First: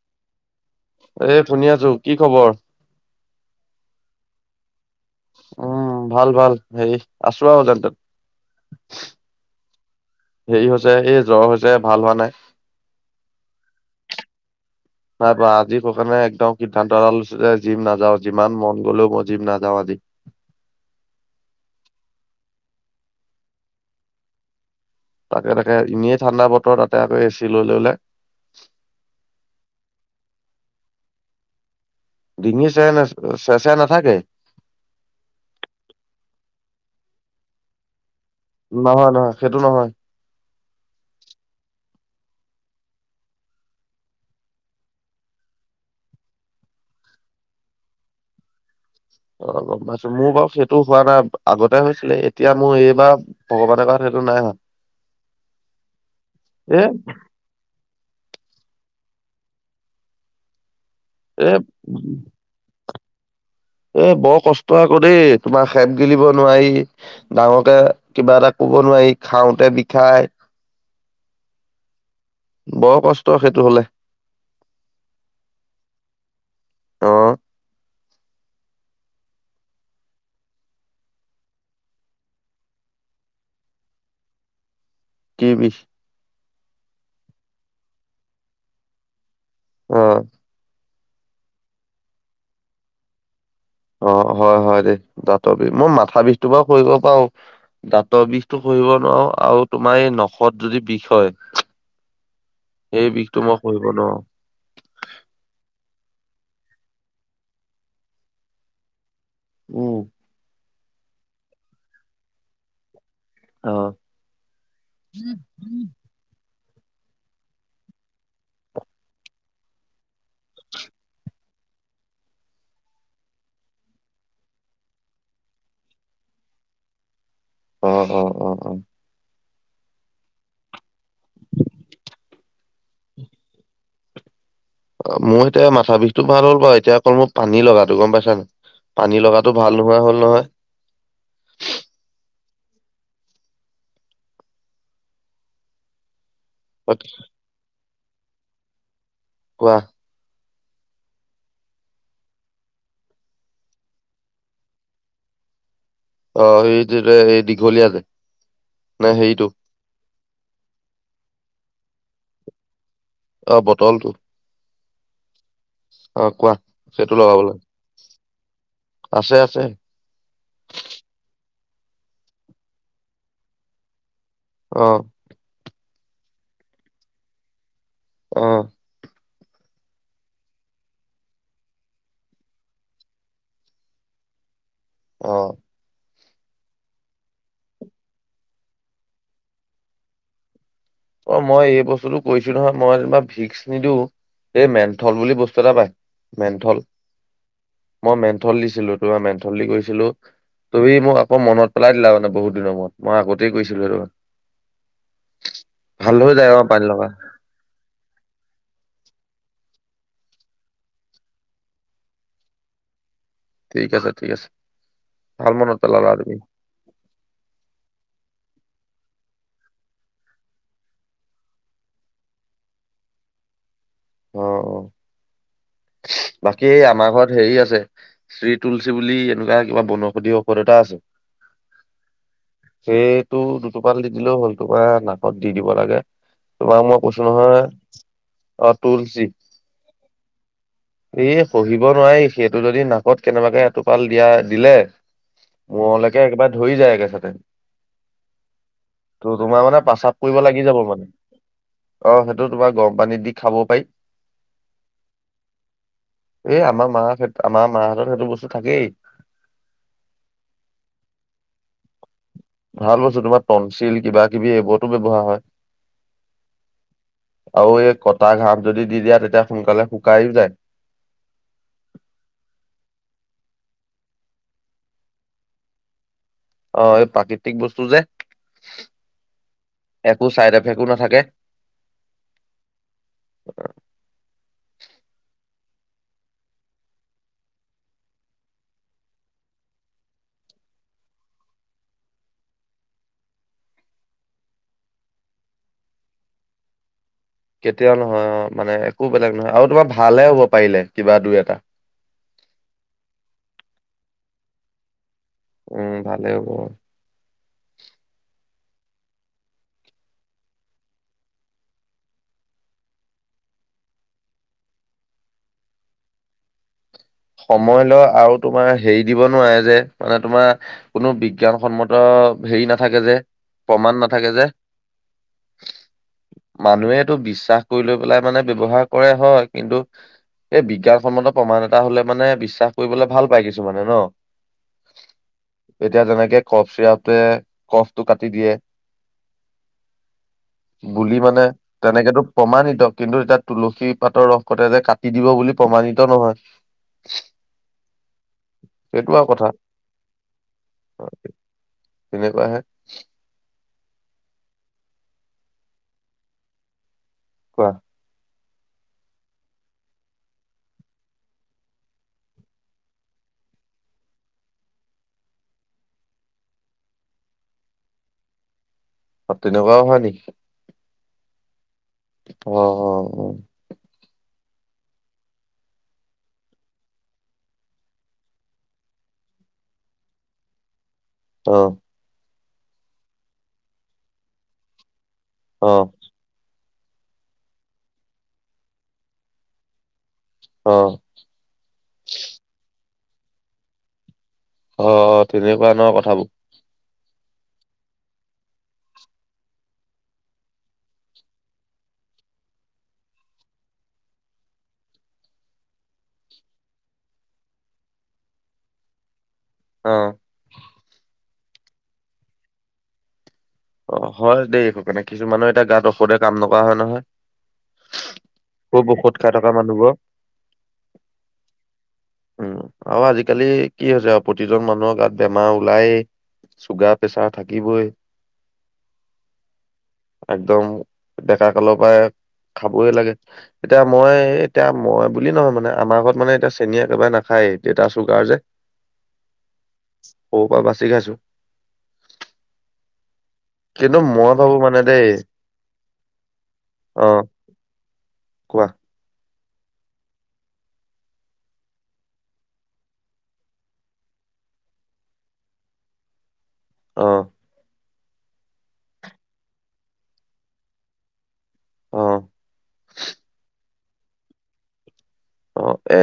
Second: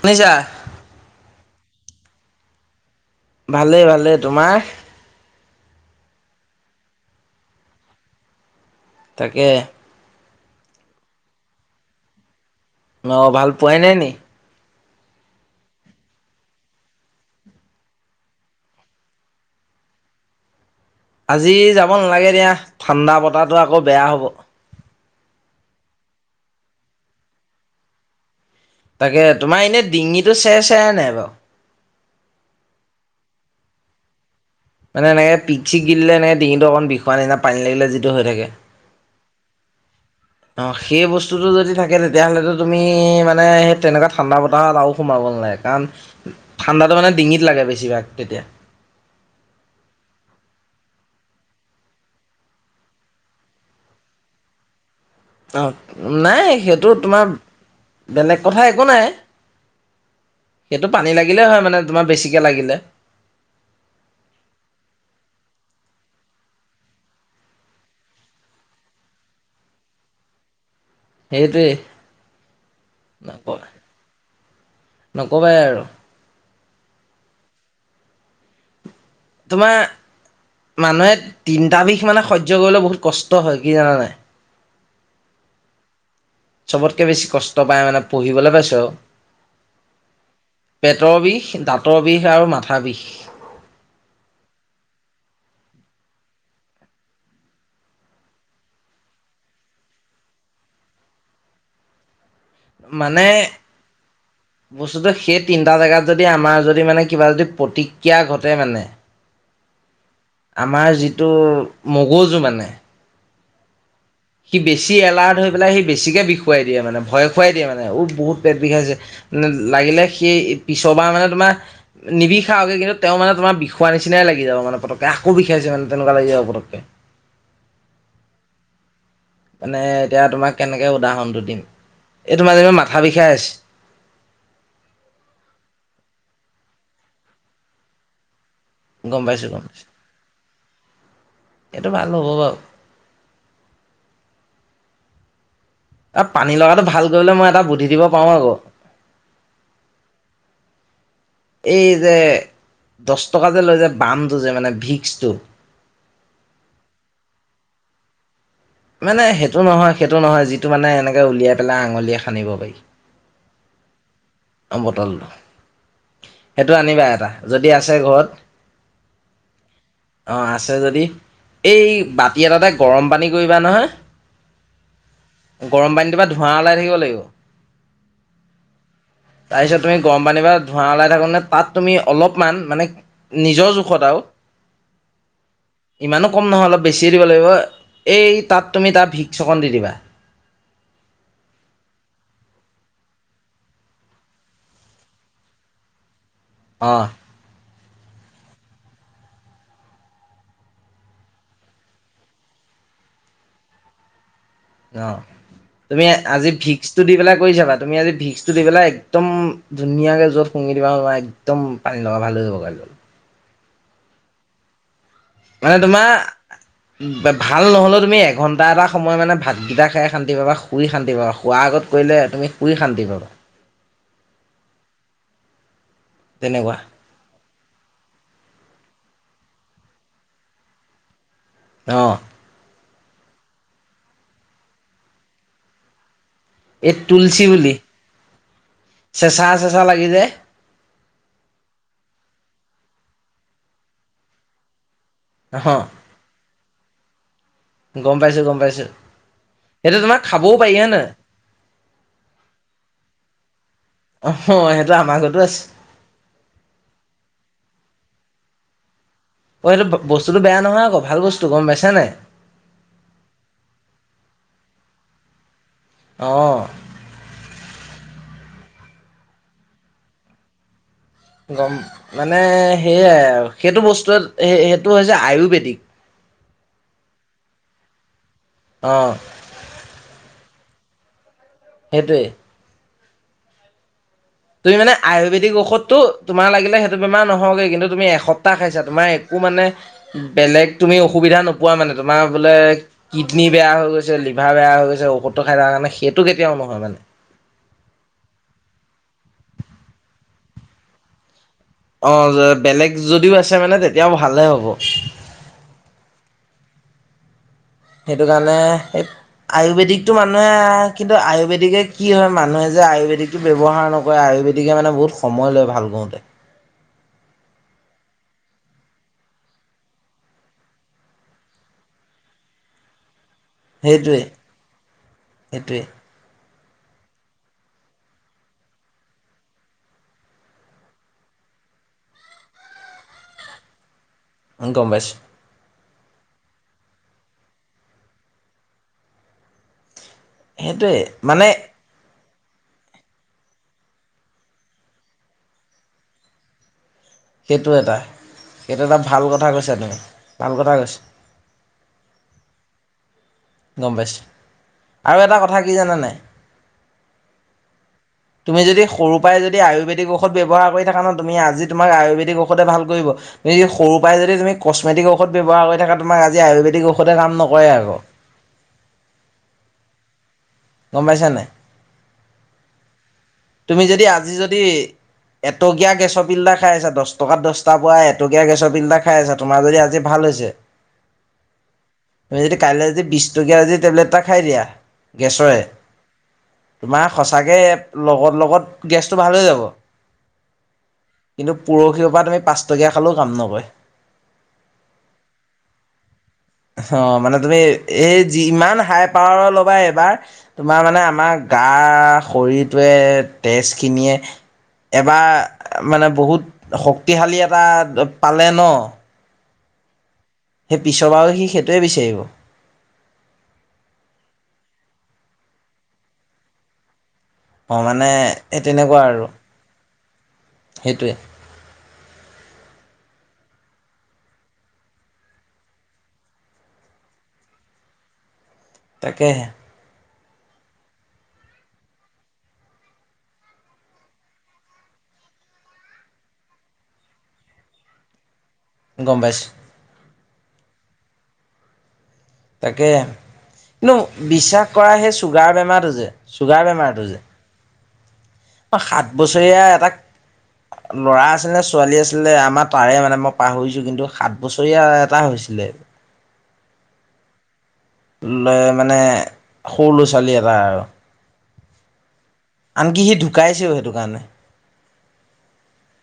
সোনিছা এ শুনি আছোঁ কি খবৰ ভালেই ভালেই তোমাৰ উম ভাল ভাল হেৰি আছোঁ তেনেতেনে তাকে হেৰি হৈছে এই জ্বৰ হৈছে ভাল হোৱা নাই অ ভাল পোৱাই নাই নি নাই পোৱা আজি স কাৰণে একদম সিদ্ধান্ত এৰা যে জিম নাযাও যিমান মন গলেও মই জিম নাযাও আজি আজি যাব নালাগে দিয়া ঠাণ্ডা বতাটো আকৌ বেয়া হ'ব তাকে তাকে এনেই ঠাণ্ডা বতৰ তাতে আকৌ এ চি লৈ ললে তাকে তোমাৰ এনেই ডিঙিটো চেৰ চেৰা নাই বাৰু ডিঙি চে ন চে চেৰাই নাথাকে মানে এনেকে পিক চিক গিলিলে এনেক ডিঙটো অকন বিখুৱ নিচীনা পানী লাগিলে যে নহয় নহয় সেইটো নহয় অ সেই বস্তুতটো যদি থাকে তেতিয়াহলেটো তুমি মানে সেই তেনেকুৱা ঠাণ্ডা বতাহত আৰু সোমাব নাই কাৰণ ঠাণ্ডাটো মানে ডিঙিত লাগে বেছিভাগ তেতিয়া অ গম পাইছো মোৰ বাৰু সেইটো হোৱা নাই আগতে হৈছিলে এতিয়া মোৰ এইবাৰ ভগৱানৰ কৰাত সেইটো নাই অ', নাই এ সেইটো তোমাৰ বেলেগ কথা একো নাই। সেইটো পানী লাগিলে এ হয় মানে, তোমাৰ বেছিকে লাগিলে। অ', বৰ কষ্ট আকৌ দেই, তোমাৰ খেপ গিলিব নোৱাৰি ডাঙৰকে কিবা এটা শুব নোৱাৰি খাওঁতে বিষাই। সেইটোৱেই। বৰ কষ্ট নক সেইটো হলে। নকবাই আৰু অ', তোমাৰ মানুহে তিনটা বিষ মানে সহ্য কৰিবলে বহুত কষ্ট হয় কি জানানাই? কি কৈছ চবতকে বেছি কষ্ট পায় মানে পঢ়িবলৈ পাইছোঁ আৰু অ পেটৰ বিষ দাঁতৰ বিষ আৰু মাথা বিষ অ হয় হয় দেই দাঁতৰ বিষ মই মাথা বিষটো সহিব পাৰো দাঁতৰ বিষটো স সহিব নোৱাৰো আৰু তোমাৰ এই নখত যদি বিষ হয় হয় সেই মানে বিষটো মই সহিব নোৱাৰো বস্তুটো সেই তিনটা জেগাত যদি আমাৰ যদি মানে কিবা যদি প্ৰতিক্ৰিয়া ঘটে মানে উম আমাৰ যিটো মগজু মানে অ', সি বেছি এলাৰ্ট হৈ পেলাই সি বেছিকে বিষ খুৱাই দিয়ে মানে ভয় খুৱাই দিয়ে মানে উ বহুত পেট বিষাইছে মানে লাগিলে সেই পিছৰবাৰ মানে তোমাৰ নিবিষাকে কিন্তু তেওঁ মানে তোমাৰ বিষোৱাৰ নিচিনাই লাগি যাব মানে পতককে আকৌ বিষাইছে মানে তেনেকুৱা লাগি যাব মানে পতককে। [inaudible] অ', অ', অ', অ', মানে এতিয়া তোমাক কেনেকে উদাহৰণটো দিম, এই তোমাৰ যেনিবা মাথা বিষাই আছে। [inaudible] অ', মোৰ এতিয়া মাথা বিষতটো ভাল হ'ল বাৰু এতিয়া অকল মোৰ পানী লগাটো গম পাইছানাই? পানী গম পাইছো লগাটো গম ভাল পাইছো নোহোৱা হ'ল নহয়। এইটো ভাল হ'ব বাৰু অ', পানী লগাটো ভাল কৰিবলে মই এটা বুদ্ধি দিব পাৰো আকৌ। কোৱা। [inaudible] এই যে দশ টকা যে লৈ যে বামটো যে মানে ভিক্সটো। অ', এই যে এই দীঘলীয়া যে। নে মানে হেৰিটো সেইটো নহয় সেইটো নহয় যিটো মানে এনেকে উলিয়াই পেলাই আঙুলিয়ে সানিব পাৰি। অ', বটলটো। অ', বটলটো অ কোৱা সেইটো আনিবা এটা লগাব লাগে যদি আছে ঘৰত আছে আছে অ', আছে যদি। এই বাতি এটাতে গৰম পানী কৰিবা নহয়। অ', গৰম পানীটো পৰাা ধোঁৱা ওলাই থাকিব লাগিব। অ', তাৰপিছত তুমি গৰম পানীৰ পৰা ধোঁৱা ওলাই থাকোঁতেই, তাত তুমি অলপমান মানে নিজৰ জোখত আৰু [inaudible] অ', ইমানো কম নহয় অলপ বেছি দিব লাগিব এই তাত তুমি তাত ভিক্স অকণ দি দিবা। অ', মই এই বস্তুটো কৰিছোঁ নহয়, মই যেনিবা ভিক্স নিদিওঁ। এই মেন্থল বুলি বস্তু এটা পায় মেন্থল। অ মই মেন্থল দিছিলো তোমাৰ মেন্থল দি কৰিছিলোঁ। তুমি মোক আকৌ মনত পেলাই দিলা মানে বহুত দিনৰ মূৰত মই আগতেই গৈছিলো এনেকুৱা অ তুমি আজি পানী ভিক্সটো লগা দি পেলাই কৰিছাবা তুমি আজি ভিক্সটো দি পেলাই একদম ধুনীয়াকে জত শুঙি দিবা ন একদম পানী লগা ভাল হৈ যাব ক ঠিক আছে ঠিক আছে ভাল মানে মনত পেলালা তুমি তোমাৰ ভাল নহলেও তুমি এক এঘণ্টা এটা সময় মানে ভাতকেইটা খাই শান্তি পাবা শুই শান্ত পাবা শোৱাৰ আগত কৰিলে তুমি শুই শান্তি পাবা অ বাকী তেনেকুৱা আমাৰ ঘৰত হেৰি আছে শ্ৰী তুলসী বুলি এনেকুৱা কিবা বনৌষধি ঔষধ এতা আছে। অ', সেইটো দুটোপাল দি দিলেও হ'ল তোমাৰ নাকত দি দিব লাগে। তোমাক এই মই কৈছো তুলসী নহয় বুলি অ তুলচী চেঁচা চেঁচা লাগি যায় এ পহিবব নোৱাৰি সেইটো যদি নাক কত কেনেবাকে এটোপাল দিয়া দিলে অ' মূৰলৈকে একেবাৰে ধৰি যায় একেচাতে। গম পাইছো গম পাইছো ত' তোমাৰ মানে সেইটো পেচাব তোমাৰ কৰিব খাবও লাগি পাৰি যাব হয় মানে। নহয় অ সেইটো তোমাৰ গৰম পানীত দি খাব অ' সেইটো আমাৰ ঘৰতো আছে এ আমাৰ মাহ আমাৰ মাহঁতৰ বস্তু থাকেই অ এইেইটো বস্তুতটো বেয়া নহয় আকৌ ভাল বস্তু গম পাইছ নাই ভাল পাইছো তোমাৰ তনঞ্চিল কিবা কিবি এইবোৰত ব্যবহাৰ হয় অ' আৰু এই কটা ঘাত যদি দি দিয়া তেতিয়া সোনকালে শুকাইও যায় গম মানে সেয়াই সেইটো বস্তুৱ সেইটো হৈছে আয়ুৰ্বেদিক অ এই প্ৰাকৃতিক বস্তু যে অ' একো চাইড এফেক একো নাথাকে সেইটোৱে তুমি মানে আয়ুৰ্বেদিক ঔষধতো তোমাৰ লাগিলে সেইটো বেম নহওঁগে কিন্তু তুমি এসপ্তাহ খাইছা তোমাৰো একো তোমাৰ মানে বেলেগ অসুবিধা নোপোৱা মানে কিডনী বেয়া হৈ গৈছে লিভাৰ কা বেয়া হৈ গৈছে ঔষধটো খাই তাৰ কাৰণে সেইটো কেতিয়াও নহয় মানে কেতিয়াও নহয় অ মানে একো বেলেগ নহয় আৰু তোমাৰ ভালে হ'ব পাৰিলে কিবা দুই এটা অ বেলেগ যদিও আছে মানে তেতিয়াও ভালে হ'ব উম ভালে হ'ব একেই আয়ুৰ্বেদিকটো মানুহে আৰু কিন্তু আয়ুৰ্বেদিকে কি হয় মানুহে যে আয়ুৰ্বেদিকতো ব্যয়ৱহাৰ নকৰে আয়ুৰ্বে গতিকে মানে বহুত সময় লয় ভাল কৰওঁতে সময় লয় আৰু তোমাৰ হেৰি দিব নোৱাৰে যে মানে তোমাৰ কোনো বিজ্ঞানসন্মত হেৰি নাথাকে যে প্ৰমাণ সেইটোৱে নাথাকে যে সেইটোৱে মানুহেটো বিশ্বাস কৰি লৈ পেলাই মানে ব্যৱহাৰ কৰে হয় কিন্তু এই বিজ্ঞানসন্মত প্ৰমাণ এটা হলে মানে বিশ্বাস কৰিবলে ভাল পায় কিছুমানে ন অঁ গম পাইছোঁ এতিয়া যেনেকে কফ চিৰাপটোৱে কফটো কাটি দিয়ে সেইটোৱে বুলিবলে মানে তেনেকেতো প্ৰমাণিত কিন্তু এতিয়া তুলসী পাতৰ ৰস কনে যে কাটি দিব বুলি প্ৰমাণিত নহয় সেইটো এটা সেইটো এটা ভাল কথা কৈছা তুমি ভাল কথা কৈছা তেনেকুৱা হে গম পাইছোঁ আৰু এটা কথা কি জানা নাই কোৱা তুমি যদি সৰু পৰাই যদি আয়ুৰ্বেদিক ঔষধ ব্যৱহাৰ কৰি থাকা ন তুমি আজি তোমাক আয়ুৰ্বেদিক ঔষধে ভাল কৰিব তুমিদি সৰু পৰাই যদি তুমি কসমেটিক ঔষধ ব্যৱহাৰ কৰি থাকা তোমাক আজি আয়ুৰ্বেদিক ঔষধে কাম নকৰে আৌ তেনেকুৱাও হয় নেকি গম পাইছ নাই আহ অ অ তুমি যদি [inaudible] এটকীয়া গেছৰ পিল্ডা খাই আছা দহ টকাত দহটা প এটকীয়া গেছৰ পিল্ধা খাই আছা তোমাৰ যদি আজি ভাল হৈছে [inaudible] অ তুমি যদি কাইলৈ যদি বিছ টকীয়া যদি টেবলেট এটা খাই দিয়া গেছৰে অ তোমাৰ সঁচাকে লগত লগত গেছটো ভাল হৈ যাব অ কিন্তু পৰহি পৰা তুমি পাঁচটকীয়া খালেও কাম নকয় অ অ তেনেকুৱা নহ কথাবোৰ অ মানে তুমি এই যি ইমান হাই পাৱাৰৰ ল'বা এইবাৰ তোমাৰ মানে আমাৰ গা শৰীৰটোৱে তেজ খিনিয়ে এবাৰ মানে বহুত শক্তিশালী এটা পালে ন অ সেই পিছৰ পৰাাৰ সি সেইটোৱে বিচাৰিব অ হয় দেই সকাৰণে কিছুমানে এতিয়া গাত ঔষধে কাম নকৰা হয় নহয় অ মানে এই খুব তেনেকুৱা ঔষধ আৰু খাই থকা মানুহবোৰৰ সেইটোৱে উম আৰু আজিকালি কি হৈছে আৰু প্ৰতিজন মানুহক গাত বেমাৰ ওলায় চুগাৰ প্ৰেছাৰ থাকিবই তাকে একদম ডা কলো পায় খাবই লাগে এতিয়া মই এতিয়া মই বুলি নহয় মানে আমাৰ ঘৰত মানে এতিয়া চেনীয়ে একবাই নাখায় দেত আছো গাৰ যে গম্বছ অ পৰা বাচি খাইছো তাকে কিন্তু মই ভাবো বিশ্বাস মানে কৰা দেই সেই চুগাৰ বেমাৰটো যে চুগাৰ অ বেমাৰটো যে কোৱা ম সাত বছৰীয়া এটটা ল'ৰা আছিলে ছোৱালী আছিলে আমাৰ তাৰে মানে মই পাহৰিছো কিন্তু সাত বছৰীয়া এটা হৈছিল লেে অ লৈ মানে সৰু ল'ৰা ছোৱালী এটা আৰু অ আনকি সি ঢুকাইছেও সেইটো কাৰণে অ এ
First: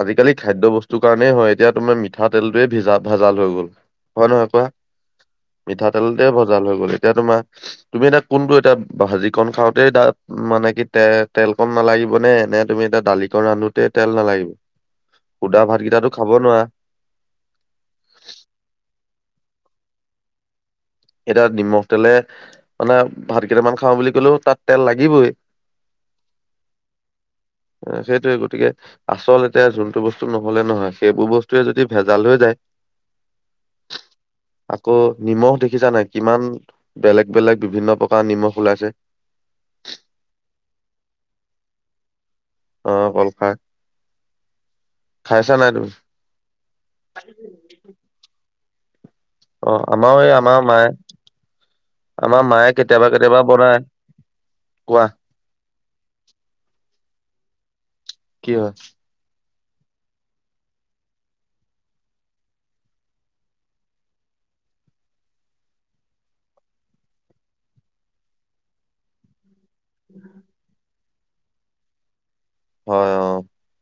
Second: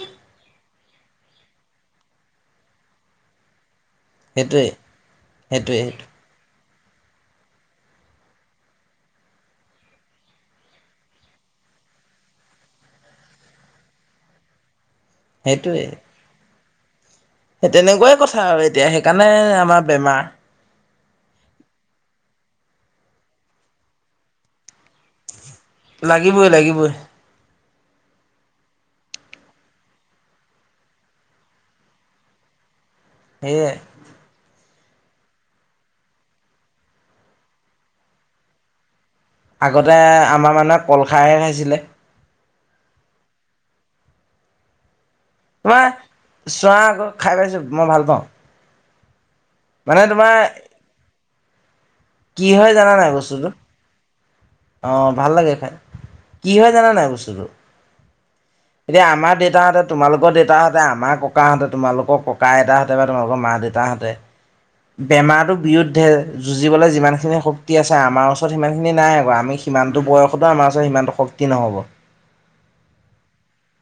আজিকালি খাদ্যয় বস্তু সটো কাৰণেই হয় এতিয়া তোমাৰ মিঠাতেলটোোৱে ভিজা ভাজাল হৈ গ'ল হয় নহয় কোৱা সেইটোৱে সেইটোৱে মিঠাতেলতে ভজাল হল এতিয়া তোমাৰ তুমি এটা কোনটো এতিয়া ভাজি কন খাওঁতেই তাত মানে কি তে তেল কন ন লাগিব নে এনে তুমি এটা তালি চিকন ৰান্ধোতে তেল নালাগিব সুদা সেইটোৱে ভাতকেইটো খাব নোৱাৰা। সেই তেনেকুৱাই কথা আৰু এতিয়া সেইকাৰণে আমাৰ বেমাৰ। এতিয়া নিমখ তেলে মানে ভাত কেইটামান খাওঁ বুলি কলেও তাত তেল লাগিবই। লাগিবই, লাগিবই। সেইটোয়ে গতিকে আচল এতিয়া যোনতটো বস্তু নহলে নহয় সেইবোৰ বস্তুৱয়ে যদি ভেজাল হৈ যায় [unintelligible] সয় আকৌ নিমখ দেখিছা নাই, কিমান বেলেগ বেলেগ বিভিন্ন প্ৰকাৰৰ নিমখ ওলাইছে। আগতে আমাৰ মানে কল খাৰহে খাইছিলে। অ' কলফা। তোমাৰ চোৱা আকৌ খাই পাইছো মই ভাল পাওঁ। অ' মানে আমাৰও এই তোমাৰ আমাৰ মায়ে আমাৰ কি মায়ে হয় জানা নাই কেতিয়াবা, কেতিয়াবা বস্তুটো বনায়। অ' ভাল লাগেফাই। কি হয় জানাানাই বস্তুটো? কি হয় এতিয়া আমাৰ দে দেউতাহঁতে, তোমালোকৰ দেউতাহঁতে, আমাৰ ককাহঁতে, তোমালোকৰ ককা এতাহঁতে বা তোমালোকৰ মা দেউতাহঁতে বেমাৰৰ বিৰুদ্ধে যুঁজিবলৈ যিমান খিনি শক্তি আছে, আমাৰ ওচৰত সিমান খিনি নাই আকৌ আমি সিমানটো বয়সতো আমাৰ আছে সিমানটো শক্তি নহ'ব। হয় অ'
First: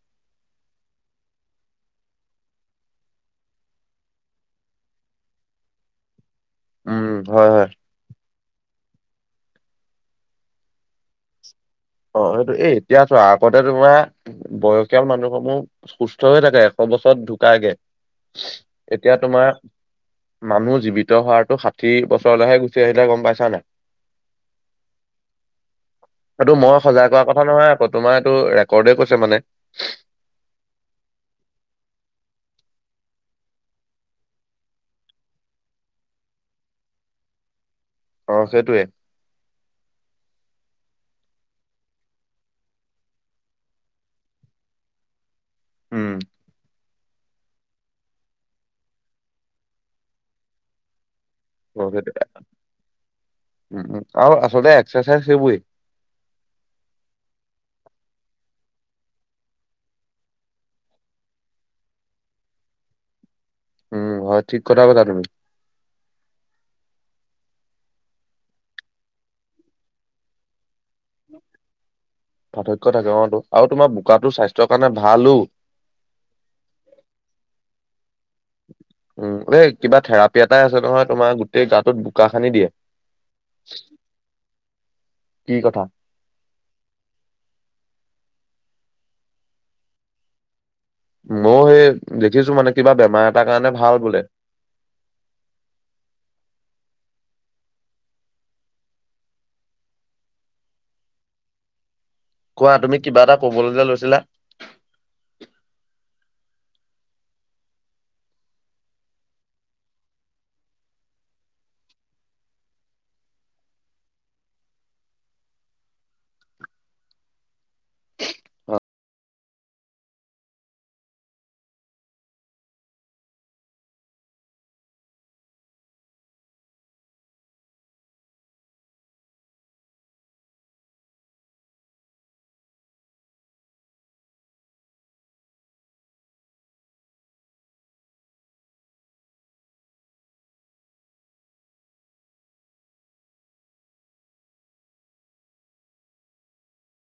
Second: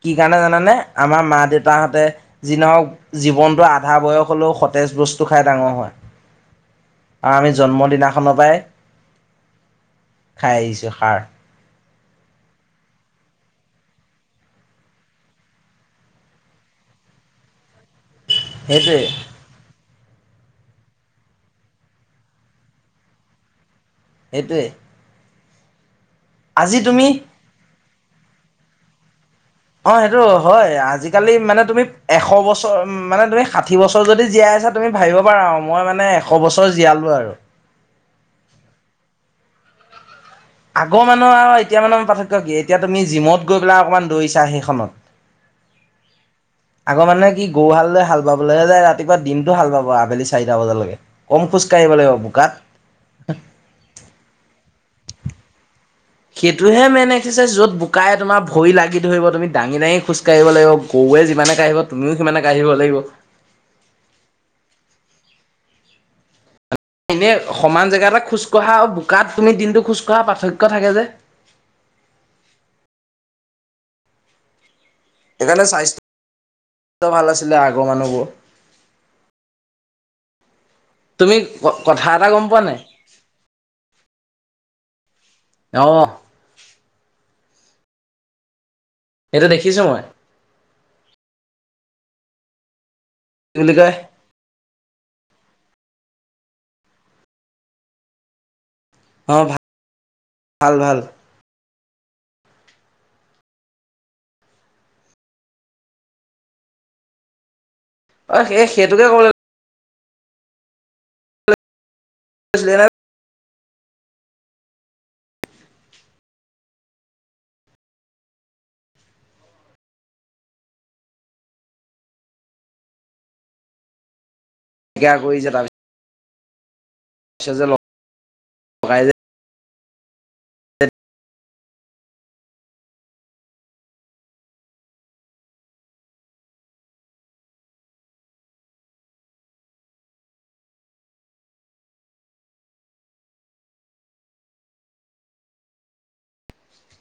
কি কাৰণে জানানে আমাৰ মা দেউতাহঁতে যি নহক জীৱনতো আধা বয়স হলেও সতেজ বস্তু খাই ডাঙৰ হয় উম আৰু হয় আমি হয় জন্ম দিনাখনৰ পৰাই খাই আহিছো সাৰ। অ' সেইটো এই এতিয়া তো আগতে তোমাৰ বয়সীয়াল মানুহ সমূহ সুস্থ হৈ থাকে, এখন বছৰত ঢুকগে, সেইটোৱে এতিয়া তোমাৰ মানুহ জীৱিত হোৱাতটো ষাঠি বছৰলৈহে গুচি আহিলে গম পাইছা নাই? সেইটোৱ এইটো মই সজাগ কৰা কথা নহয় আকৌ তোমাৰ এইটো ৰেকৰ্ডে কৈছে মানে অ' সেইটো হয় আজিকালি মানে তুমি এশ বছৰ মানে তুমি ষাঠি বছৰ যদি জীয়াই আছা তুমি ভাবিব পাৰা মই মানে এশ বছৰ জীয়ালো আৰু আহ, সেইটোৱে। আগৰ মানুহ আৰু এতিয়া মানে পাৰ্থক্য কি? এতিয়া তুমি জিমত গৈ পেলাই অকণমান দৌৰিছা সেইখনত উম, আকৌ মানে কি গৰুহালৈ হাল বাবলৈ যায় ৰাতিপুৱা দিনটো হাল পাব আবেলি চাৰিটা বজালৈকে। কম খোজ উ কাঢ়িব আৰু লাগিব আচলতে বোকাত এক্াৰচাইজ সেইব সেইটোহে মেইন এক্সাৰচাইজ যত বোকাই তোমাৰ ভৰি লাগি ধৰি তুমিাঙি দাঙি খোজকাঢ়িব লাগিব, গৰু তৱে যিমানে কাঢ়িব তুমিও সিমানে কাঢ়িব লাগিব। উম, হয় ঠিক কৰাাব ত তুমি। এনে সমান জেগা এতে খোজ কঢ়া বোকাত তুমি দিনটো খোজ কঢ়া পাৰ্থক্্য পাৰ্থক্্য থাকে অতো আৰু তোমাৰ বোকাতো স্বাস্থ্্য সেইকাৰণে স্বাস্থ্য ভাল আছিলে আগৰ মানুহবোৰ। উ, এই কিবা থেৰাপি এটাই আছে নহয় তোমাৰ তুমি গোটেই গাটোত কথা বোকা এটা গম খান্দি পোৱা দিয়ে। নাই কি কথা? অ' এইটো দেখিছোঁ মই। মই সেই দেখিছো মানে কিবা বেমাৰ এটাৰ কি বুলি কাৰণে কয় ভাল বোলে। অ' ভাল, ভাল, ভাল কোৱা তুমি কিবা এটা কবলীয়া লৈছিলা। অ স সেইটোকে কল পচ দেনা কৰি যে তাৰপিছপি যে